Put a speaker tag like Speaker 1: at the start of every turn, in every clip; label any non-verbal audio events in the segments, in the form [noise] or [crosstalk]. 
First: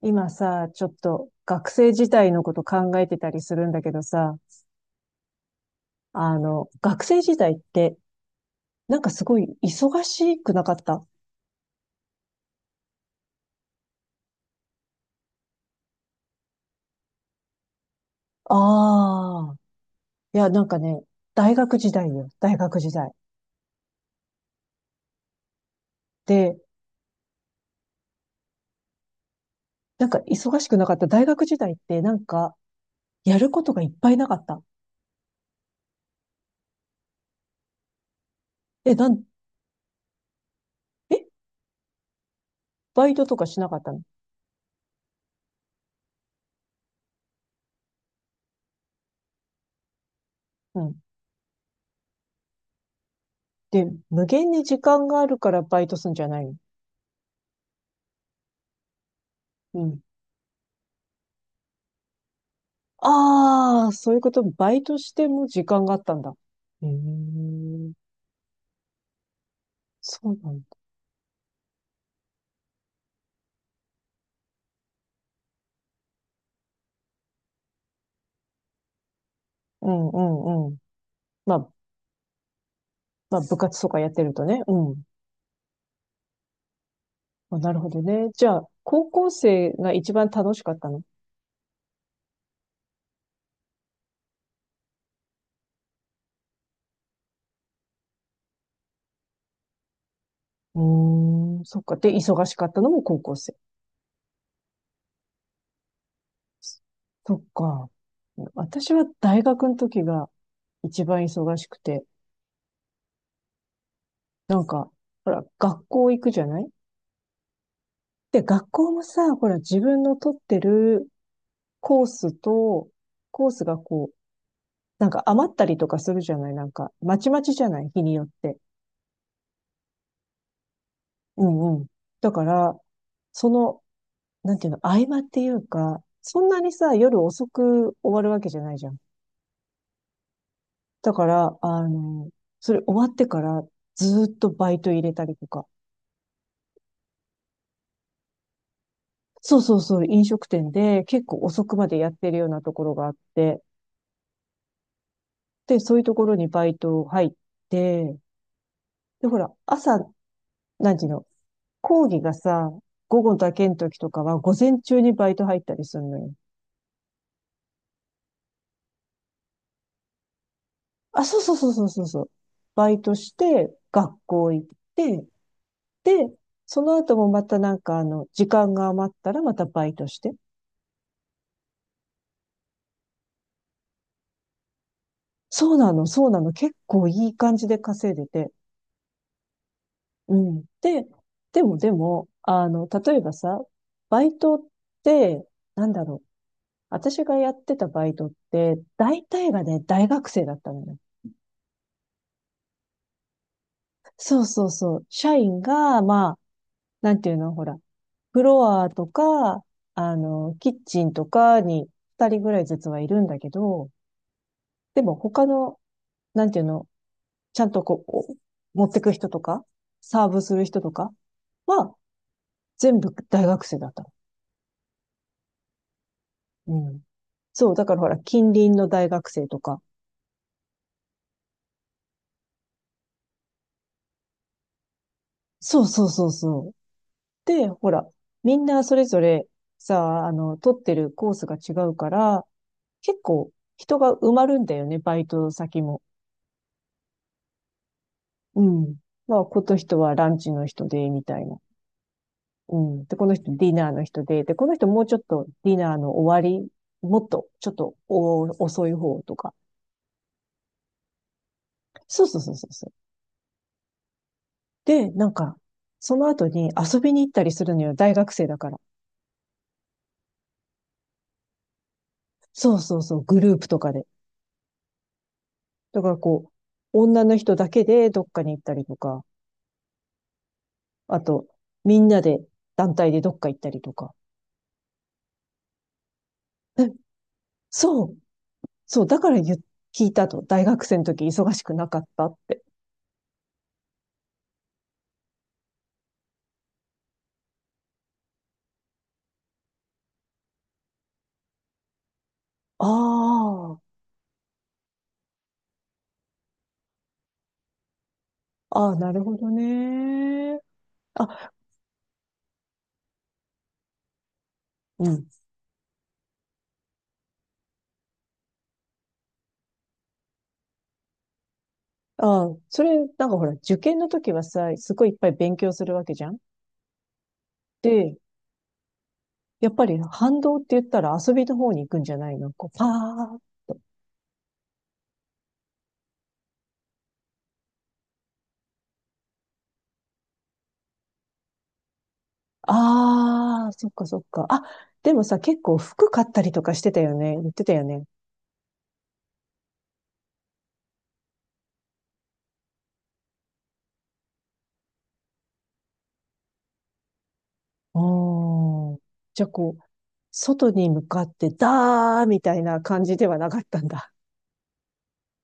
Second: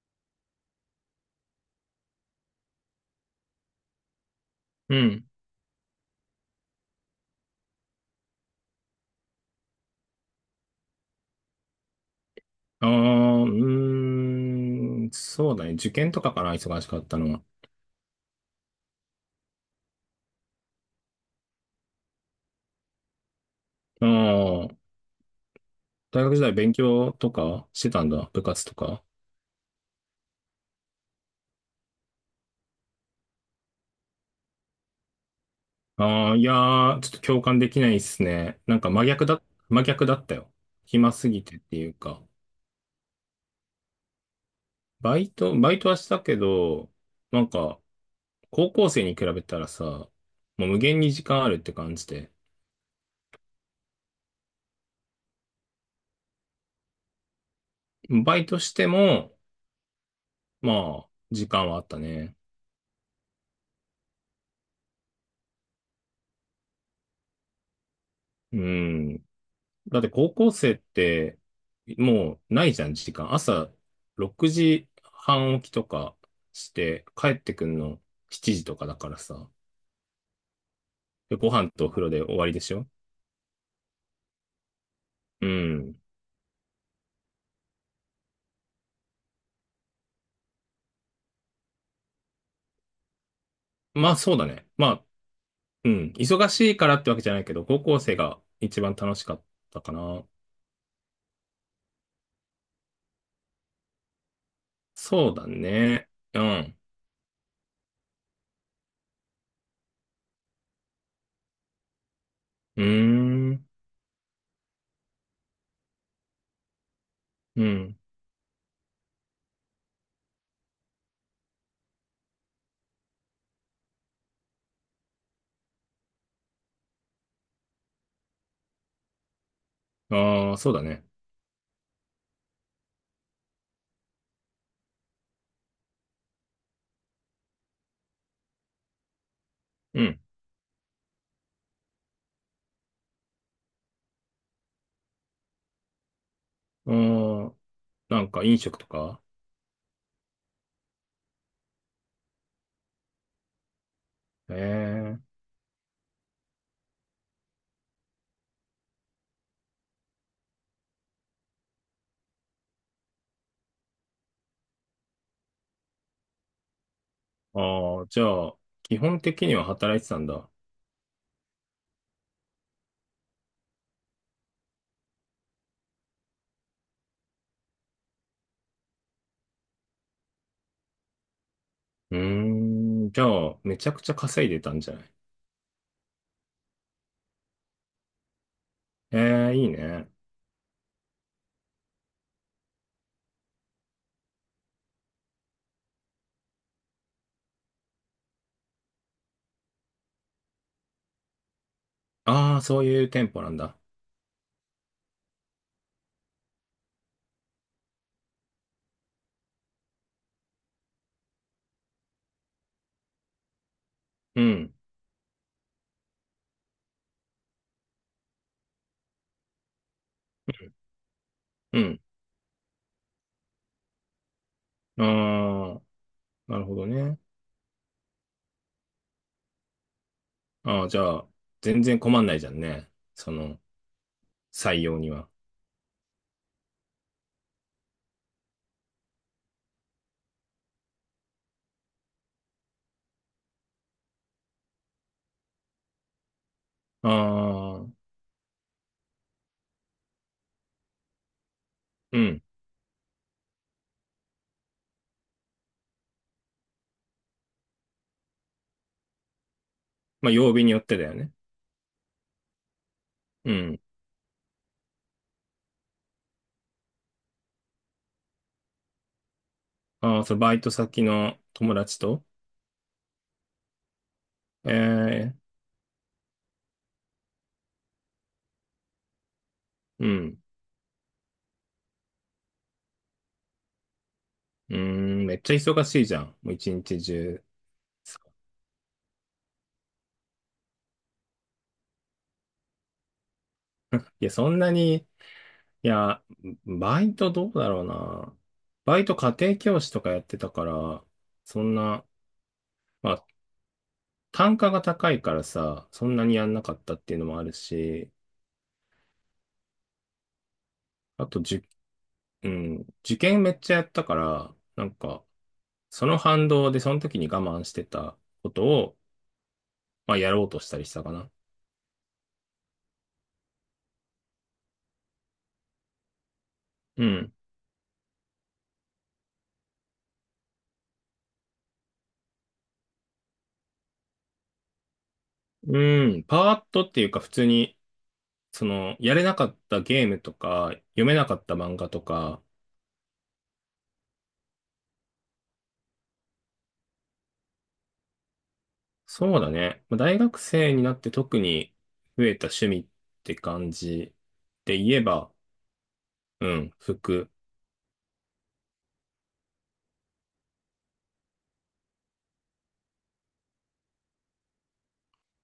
Speaker 1: 今さ、ちょっと学生時代のこと考えてたりするんだけどさ、
Speaker 2: うん。
Speaker 1: あの、学生時代って、なんかすごい忙しくなかった？あ
Speaker 2: ああ、うーん、そうだね。受験とかかな、忙しかったのは。
Speaker 1: あー、いや、なんかね、大学時代よ、大学時代。
Speaker 2: ああ、大学時代
Speaker 1: で、
Speaker 2: 勉強とかしてたんだ。部活とか。
Speaker 1: なんか忙しくなかった大学時代って、なんか、やることがいっぱいなかった。
Speaker 2: ああ、いやー、ちょっと共感できないっすね。なんか
Speaker 1: え、
Speaker 2: 真逆だったよ。暇
Speaker 1: え、
Speaker 2: すぎてっていうか。
Speaker 1: バイトとかしなかったの？
Speaker 2: バイトはしたけど、なんか、高校生に比べたらさ、もう無
Speaker 1: うん。
Speaker 2: 限に時間あるって感じで。
Speaker 1: で、無限に時間があるからバイトすんじゃないの？
Speaker 2: バイトしても、
Speaker 1: うん。
Speaker 2: まあ、時間はあったね。
Speaker 1: ああ、そういうこと、バイトしても時間があったんだ。へえ、
Speaker 2: うん。だって
Speaker 1: そ
Speaker 2: 高
Speaker 1: うな
Speaker 2: 校
Speaker 1: ん
Speaker 2: 生
Speaker 1: だ。
Speaker 2: って、もうないじゃん、時間。朝6時半起きとかして、帰ってくんの7時とかだからさ。
Speaker 1: うんうんうん。
Speaker 2: でご
Speaker 1: ま
Speaker 2: 飯
Speaker 1: あ、
Speaker 2: とお風呂で終わりでしょ？
Speaker 1: まあ、部活とかやってるとね。うん。
Speaker 2: うん。
Speaker 1: まあ、なるほどね。じゃあ、高校生が一番楽しかったの？
Speaker 2: まあそうだね。まあ、うん。忙しいからってわけじゃないけど、高校生が一番楽しかったかな。
Speaker 1: うーん、そっか。で、忙しかったのも高校生。
Speaker 2: そうだね。うん。
Speaker 1: そっか。私は大学の時が一番忙しくて、
Speaker 2: うーん。
Speaker 1: なんか、ほら、学校行くじゃない？
Speaker 2: うん。
Speaker 1: で、学校もさ、ほら、自分の取ってるコースと、コースがこう、なんか余ったりとかするじゃない？なんか、まちまちじゃない、日によって。
Speaker 2: ああ、そうだね。
Speaker 1: うんうん。だから、その、なんていうの、合間っていうか、そんなにさ、夜遅く終わるわけじゃないじゃん。
Speaker 2: うん。
Speaker 1: だから、あの、それ終わってからずーっとバイト入れたりとか。
Speaker 2: ああ、なんか飲食とか？
Speaker 1: そうそうそう、飲食店で結構遅くまでやってるようなところがあって、
Speaker 2: ええ。
Speaker 1: で、そういうところにバイト入って、で、ほら、朝、なんていうの、講義がさ、午後だけの時とかは午前中にバイト入ったりするのよ。
Speaker 2: ああ、じゃあ、基本的には働いてたんだ。
Speaker 1: あ、そうそうそうそうそうそう。バイトして、学校行って、で、その後もまたなんかあの、時間が余ったらまたバイトして。
Speaker 2: うーん、じゃあ、めちゃくちゃ稼いでたんじゃない？
Speaker 1: そうなの、そうなの。結構いい感じで稼いでて。
Speaker 2: ええ、いいね。
Speaker 1: うん。で、でも、あの、例えばさ、バイトって、なんだろう。私がやってたバイトって、大体がね、大学生だったのよ。
Speaker 2: ああ、そういう店舗なんだ。
Speaker 1: そうそうそう。社員が、まあ、なんていうの、ほら、フロアとか、あの、キッチンとかに二人ぐらいずつはいるんだけど、
Speaker 2: うん、
Speaker 1: でも他の、なんていうの、ちゃんとこう、お持ってく人とか、サーブする人とか
Speaker 2: う
Speaker 1: は、
Speaker 2: ん。
Speaker 1: 全部大学生だったの。
Speaker 2: ああ、なるほ
Speaker 1: う
Speaker 2: ど
Speaker 1: ん。
Speaker 2: ね。
Speaker 1: そう、だからほら、近隣の大学生とか。
Speaker 2: ああ、じゃあ、全然困んないじゃんね。その、採用には。
Speaker 1: そうそうそうそう。で、ほら、みんなそれぞれさ、あの、取ってるコースが違うから、結構人が埋まるんだよね、バイト先も。
Speaker 2: ああ、
Speaker 1: うん。まあ、この人はランチの人で、みたいな。
Speaker 2: うん。
Speaker 1: うん。で、この人ディナーの人で、で、この人もうちょっとディナーの終わり、もっと、ちょっとお遅い方とか。
Speaker 2: まあ、曜日によってだよね。
Speaker 1: そうそうそうそうそう。
Speaker 2: うん。
Speaker 1: で、なんか、その後に遊びに行ったりするのよ、大学生だから。
Speaker 2: ああ、そう、バイト先の友達と。
Speaker 1: そうそうそう、グループとかで。
Speaker 2: ええ、
Speaker 1: だからこう、女の人だけでどっかに行ったりとか、
Speaker 2: うん。
Speaker 1: あと、みんなで、団体でどっか行ったりとか。
Speaker 2: うーん、めっちゃ忙しいじゃん。もう一
Speaker 1: え、
Speaker 2: 日中。
Speaker 1: そう、そう、だから聞いたと、大学生の時忙しくなかったって。
Speaker 2: [laughs] いや、そんなに、いや、バイトどうだろうな。バイト家庭教師とかやってたから、そんな、
Speaker 1: あ
Speaker 2: まあ、
Speaker 1: あ、
Speaker 2: 単価が高いからさ、そんなにやんなかったっていうのもあるし、
Speaker 1: ああ、なるほどね。
Speaker 2: あと、
Speaker 1: あ、
Speaker 2: うん、受験めっちゃやったから、なん
Speaker 1: う
Speaker 2: か、
Speaker 1: ん。
Speaker 2: その反動でその時に我慢してたことを、まあ、やろうとしたりしたかな。
Speaker 1: ああ、それ、なんかほら、受験の時はさ、すごいいっぱい勉強するわけじゃん。
Speaker 2: うん。
Speaker 1: で、やっぱり反動って言ったら遊びの方に行くんじゃないの？こう、パー。
Speaker 2: うん、パーッとっていうか、普通に、その、やれなかったゲームとか、読めなかった漫画とか、
Speaker 1: ああ、そっかそっか。あ、でもさ、結構服買ったりとかしてたよね。言ってたよね。
Speaker 2: そうだね。まあ大学生になって特に増えた趣味って感じで言えば、うん、服。
Speaker 1: ああ、じゃあこう、外に向かって、だーみたいな感じではなかったんだ。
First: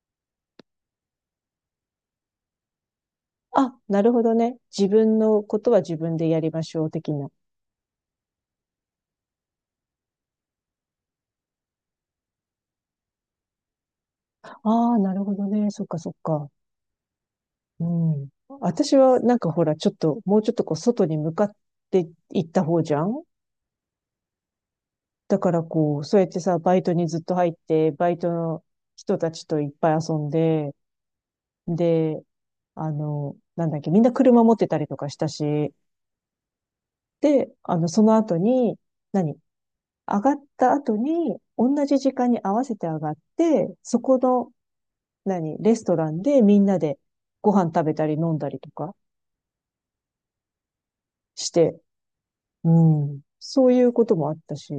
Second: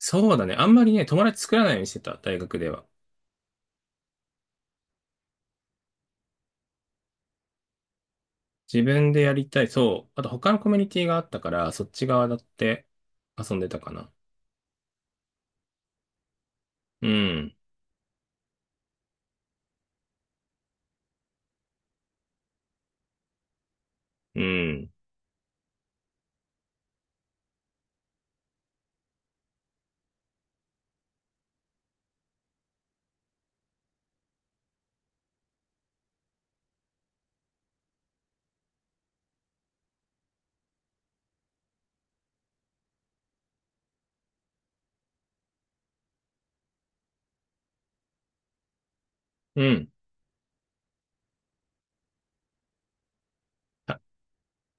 Speaker 2: そうだね。あんまりね、友達作らないようにしてた、大学では。
Speaker 1: あ、なるほどね。自分のことは自分でやりましょう、的な。
Speaker 2: 自分でやりたい。そう。あと他のコミュニティがあったから、そっち側だって遊んでたかな。
Speaker 1: ああ、なるほどね。そっかそっか。
Speaker 2: うん、
Speaker 1: うん。私はなんかほら、ちょっと、もうちょっとこう、外に向かって行った方じゃん。
Speaker 2: うん、
Speaker 1: だからこう、そうやってさ、バイトにずっと入って、バイトの人たちといっぱい遊んで、で、あの、なんだっけ、みんな車持ってたりとかしたし、で、あの、その後に、何上がった後に、同じ時間に合わせて上がって、そこの、何レストランでみんなでご飯食べたり飲んだりとか
Speaker 2: うん。
Speaker 1: して、うん。そういう
Speaker 2: た
Speaker 1: こともあったし、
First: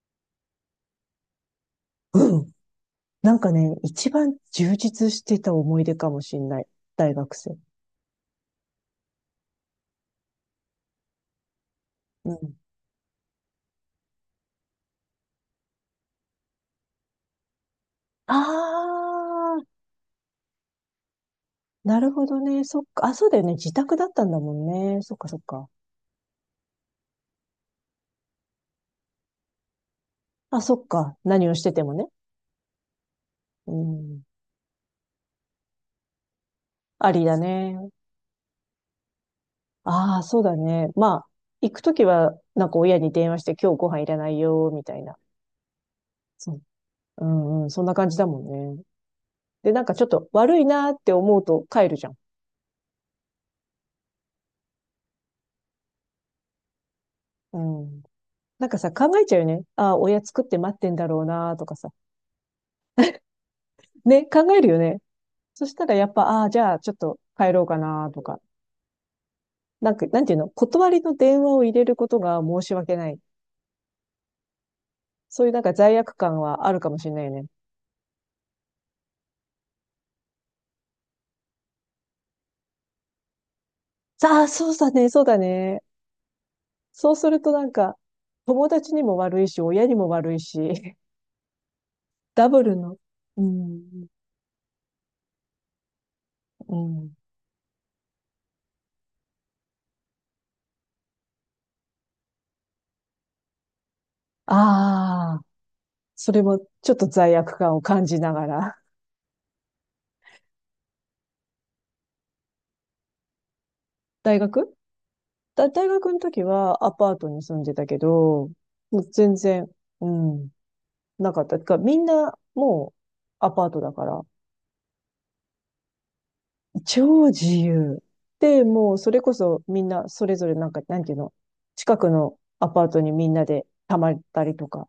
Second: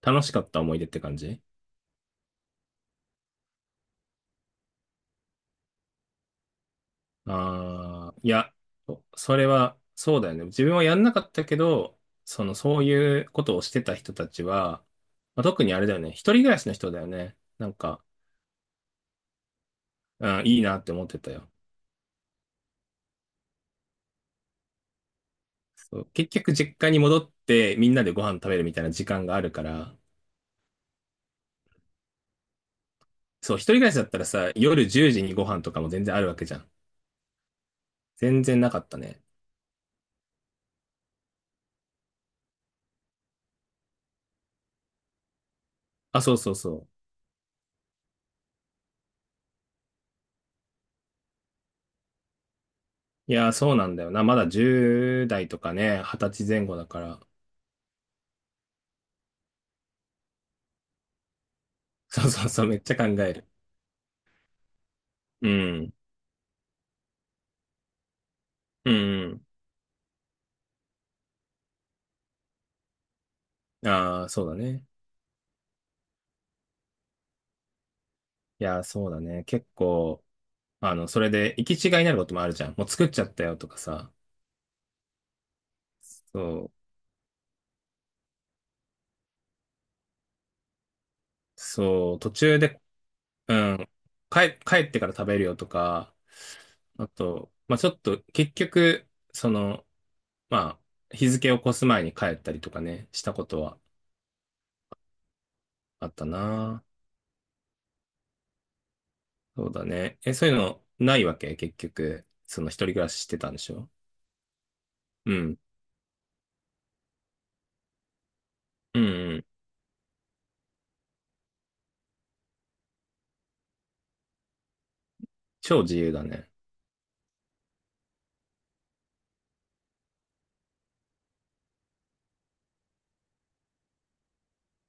Speaker 2: 楽しかった思い出って感じ？
Speaker 1: うん。なんかね、一番充実してた思い出かもしんない。大学生。
Speaker 2: ああ、いや、それは、そうだよね。自分はやんなかったけど、
Speaker 1: う
Speaker 2: その、
Speaker 1: ん。
Speaker 2: そういうことをしてた人たちは、まあ、特にあれだよね。一人暮らしの人だよね。なんか、
Speaker 1: あー、
Speaker 2: うん、いいなって思ってたよ。
Speaker 1: なるほどね。そっか。あ、そうだよね。自宅だったんだもんね。そっかそっか。
Speaker 2: そう結局、実家に戻って、みんなでご飯食べるみたいな時間があるから、
Speaker 1: あ、そっか。何をしててもね。
Speaker 2: そう、一
Speaker 1: う
Speaker 2: 人暮らしだった
Speaker 1: ん。
Speaker 2: らさ、夜10時にご飯とかも全然あるわけじゃん。
Speaker 1: ありだね。
Speaker 2: 全然なかったね。
Speaker 1: ああ、そうだね。まあ、行くときは、なんか親に電話して今日ご飯いらないよ、みたいな。
Speaker 2: あ、そう
Speaker 1: そ
Speaker 2: そう
Speaker 1: う。
Speaker 2: そう。
Speaker 1: うんうん。そんな感じだもんね。で、なんかちょっと悪いなーって思うと帰るじゃん。
Speaker 2: いや、そうなんだよな。まだ10代とかね、20歳前後だから。
Speaker 1: うん。なんかさ、考えちゃうよね。ああ、親作って待ってんだろうなとかさ。
Speaker 2: そうそうそう、めっちゃ考える。
Speaker 1: ね、考えるよね。
Speaker 2: う
Speaker 1: そした
Speaker 2: ん。
Speaker 1: らやっぱ、ああ、じゃあちょっと帰ろうかなとか。
Speaker 2: うん
Speaker 1: なんか、なんていうの、断りの電話を入れることが申し訳ない。
Speaker 2: うん。ああ、そうだね。
Speaker 1: そういうなんか罪悪感はあるかもしれないよね。
Speaker 2: いや、そうだね。結構、あの、それで行き違いになることもあるじゃん。もう作っちゃったよとかさ。
Speaker 1: ああ、そうだね、そうだね。
Speaker 2: そう、
Speaker 1: そうするとなんか、友達にも悪いし、親にも悪いし、[laughs]
Speaker 2: そう、途
Speaker 1: ダ
Speaker 2: 中
Speaker 1: ブル
Speaker 2: で、
Speaker 1: の、う
Speaker 2: うん、
Speaker 1: ん、
Speaker 2: 帰ってから食べるよとか、
Speaker 1: う
Speaker 2: あ
Speaker 1: ん。
Speaker 2: と、まあちょっと、結局、その、まあ、日付を越す前に帰ったりとかね、したことは
Speaker 1: ああ、
Speaker 2: あった
Speaker 1: それも
Speaker 2: な。
Speaker 1: ちょっと罪悪感を感じながら。
Speaker 2: そうだね。え、そういうのないわけ？結局、その一人暮らししてたんでしょ？
Speaker 1: 大学
Speaker 2: うん。
Speaker 1: 大学の時はアパートに住んでたけど、
Speaker 2: う
Speaker 1: も
Speaker 2: ん
Speaker 1: う
Speaker 2: う
Speaker 1: 全
Speaker 2: ん。
Speaker 1: 然、うん、なかった。てか、みんなもうアパートだから、
Speaker 2: 超自由だね。
Speaker 1: 超自由。で、もうそれこそみんなそれぞれなんか、なんていうの、近くのアパートにみんなで泊まったりとか。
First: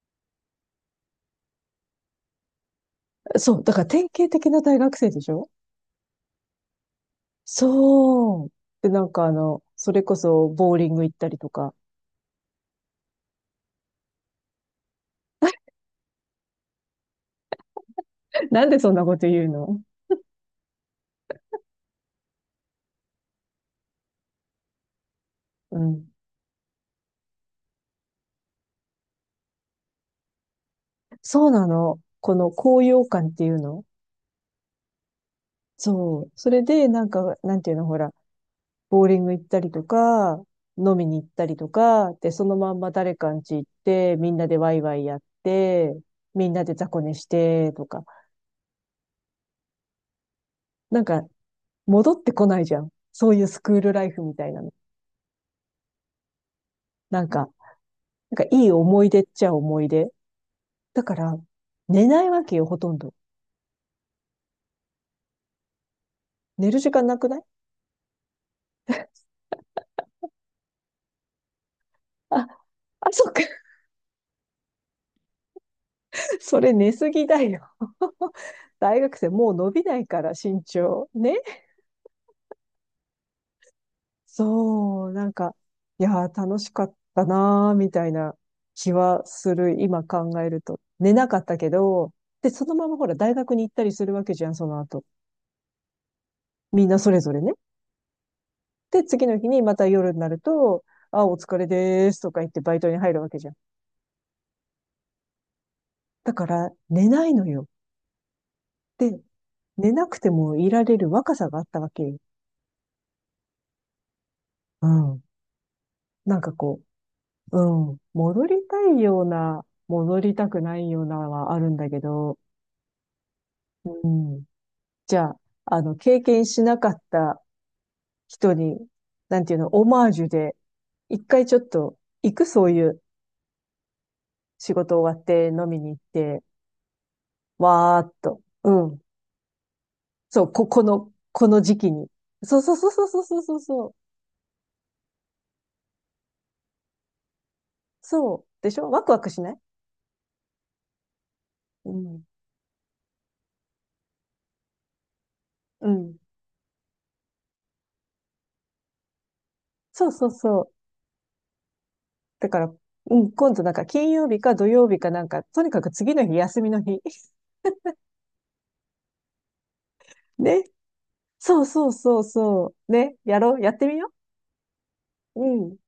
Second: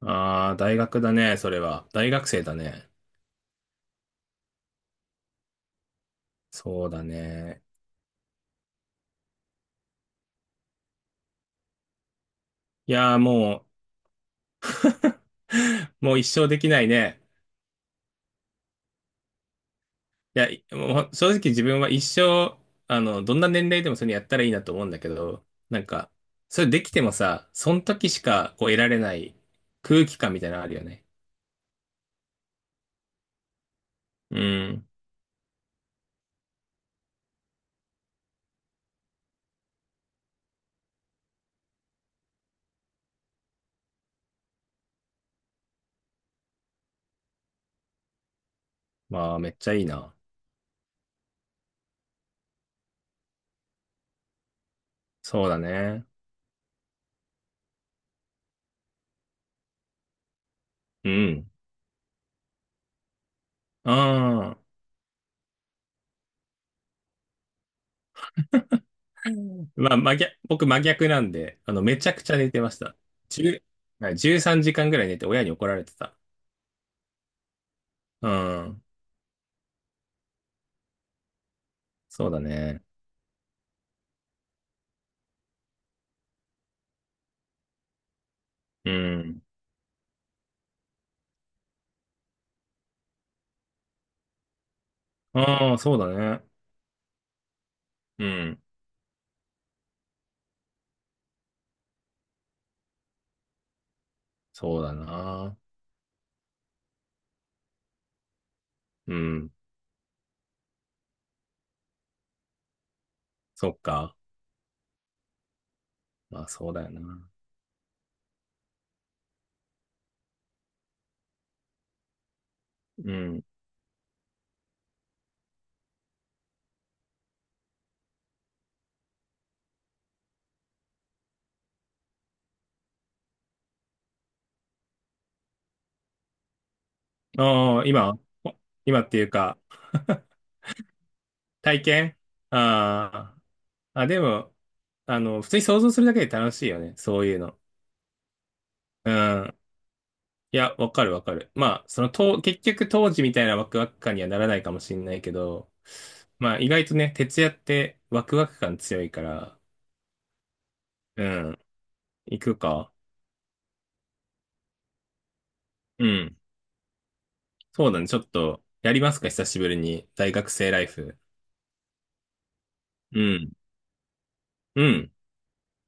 Speaker 2: ああ、大学だね、それは。大学生だね。
Speaker 1: そう、だから典型的な大学生でしょ？
Speaker 2: そうだね。
Speaker 1: そう。で、なんかあの、それこそボーリング行ったりとか。
Speaker 2: いやー、もう、[laughs] もう一生できないね。
Speaker 1: [laughs] なんでそんなこと言うの？
Speaker 2: いや、もう正直自分は一生、あの、どんな年齢でもそれやったらいいなと思うんだけど、
Speaker 1: う
Speaker 2: なんか、
Speaker 1: ん。
Speaker 2: それできてもさ、その時しかこう得られない空気感みたいなのあるよね。
Speaker 1: そうなの。この高揚感っていうの？
Speaker 2: うん。
Speaker 1: そう。それで、なんか、なんていうの、ほら、ボーリング行ったりとか、飲みに行ったりとか、で、そのまんま誰かんち行って、みんなでワイワイやって、みんなで雑魚寝して、とか。
Speaker 2: まあ、めっちゃいいな。
Speaker 1: なんか、戻ってこないじゃん。そういうスクールライフみたいなの。
Speaker 2: そうだね。
Speaker 1: なんか、なんかいい思い出っちゃ思い出。だ
Speaker 2: う
Speaker 1: から、
Speaker 2: ん。
Speaker 1: 寝ないわけよ、ほとんど。
Speaker 2: ああ。
Speaker 1: 寝る時間なくない？
Speaker 2: うんまあ、真逆、僕真逆なんで、あの、めちゃくちゃ
Speaker 1: あ、
Speaker 2: 寝てました。
Speaker 1: あ、そっか。
Speaker 2: 10、はい3時間ぐらい寝て親に怒られてた。
Speaker 1: [laughs] それ寝すぎだよ。
Speaker 2: うん。
Speaker 1: 大学生もう伸びないから、身長。ね？
Speaker 2: そうだね。
Speaker 1: そう、なんか、いやー、楽しかったなー、みたいな
Speaker 2: う
Speaker 1: 気は
Speaker 2: ん。
Speaker 1: する、今考えると。寝なかったけど、で、そのままほら、大学に行ったりするわけじゃん、その後。
Speaker 2: ああ、そうだね。
Speaker 1: みんなそれぞれね。
Speaker 2: うん。
Speaker 1: で、次の日にまた夜になると、あ、お疲れでーすとか言ってバイトに入るわけじゃん。
Speaker 2: そうだな。
Speaker 1: だから、寝ないのよ。
Speaker 2: う
Speaker 1: で、
Speaker 2: ん。
Speaker 1: 寝なくてもいられる若さがあったわけよ。
Speaker 2: そっか。
Speaker 1: うん。なん
Speaker 2: まあ、
Speaker 1: か
Speaker 2: そう
Speaker 1: こ
Speaker 2: だよな。
Speaker 1: う、うん。戻りたいような、戻りたくないようなはあるんだけど、
Speaker 2: うん。
Speaker 1: うん。じゃあ、あの、経験しなかった人に、なんていうの、オマージュで、一回ちょっと、行くそういう仕事終わって飲みに行って、
Speaker 2: ああ、
Speaker 1: わー
Speaker 2: 今、
Speaker 1: っと。
Speaker 2: お
Speaker 1: うん。
Speaker 2: 今っていうか？
Speaker 1: そう、この
Speaker 2: [laughs]
Speaker 1: 時
Speaker 2: 体
Speaker 1: 期に。
Speaker 2: 験？
Speaker 1: そうそうそうそうそう
Speaker 2: あ
Speaker 1: そうそうそう。
Speaker 2: あー。あ、でも、あの、普通に想像するだけで楽しいよね。そういうの。
Speaker 1: そうでしょ？ワ
Speaker 2: う
Speaker 1: クワクしな
Speaker 2: ん。
Speaker 1: い？
Speaker 2: いや、わかるわかる。まあ、
Speaker 1: う
Speaker 2: その、
Speaker 1: ん。
Speaker 2: と、結局当時みたいなワクワク感にはならないかもしれないけど、
Speaker 1: うん。
Speaker 2: まあ、意外とね、徹夜ってワクワク感強いから、
Speaker 1: そうそうそう。
Speaker 2: うん、行
Speaker 1: だ
Speaker 2: く
Speaker 1: から、
Speaker 2: か。
Speaker 1: うん、今度なんか金曜日か土曜日かなんか、とにかく
Speaker 2: う
Speaker 1: 次の日
Speaker 2: ん。
Speaker 1: 休みの日。
Speaker 2: そうだね、ちょっと、やりますか、久しぶりに。
Speaker 1: [laughs]
Speaker 2: 大学
Speaker 1: ね。
Speaker 2: 生ライフ。
Speaker 1: そうそうそうそう。ね。
Speaker 2: う
Speaker 1: や
Speaker 2: ん。
Speaker 1: ろう。やってみよ
Speaker 2: うん。
Speaker 1: う。うん。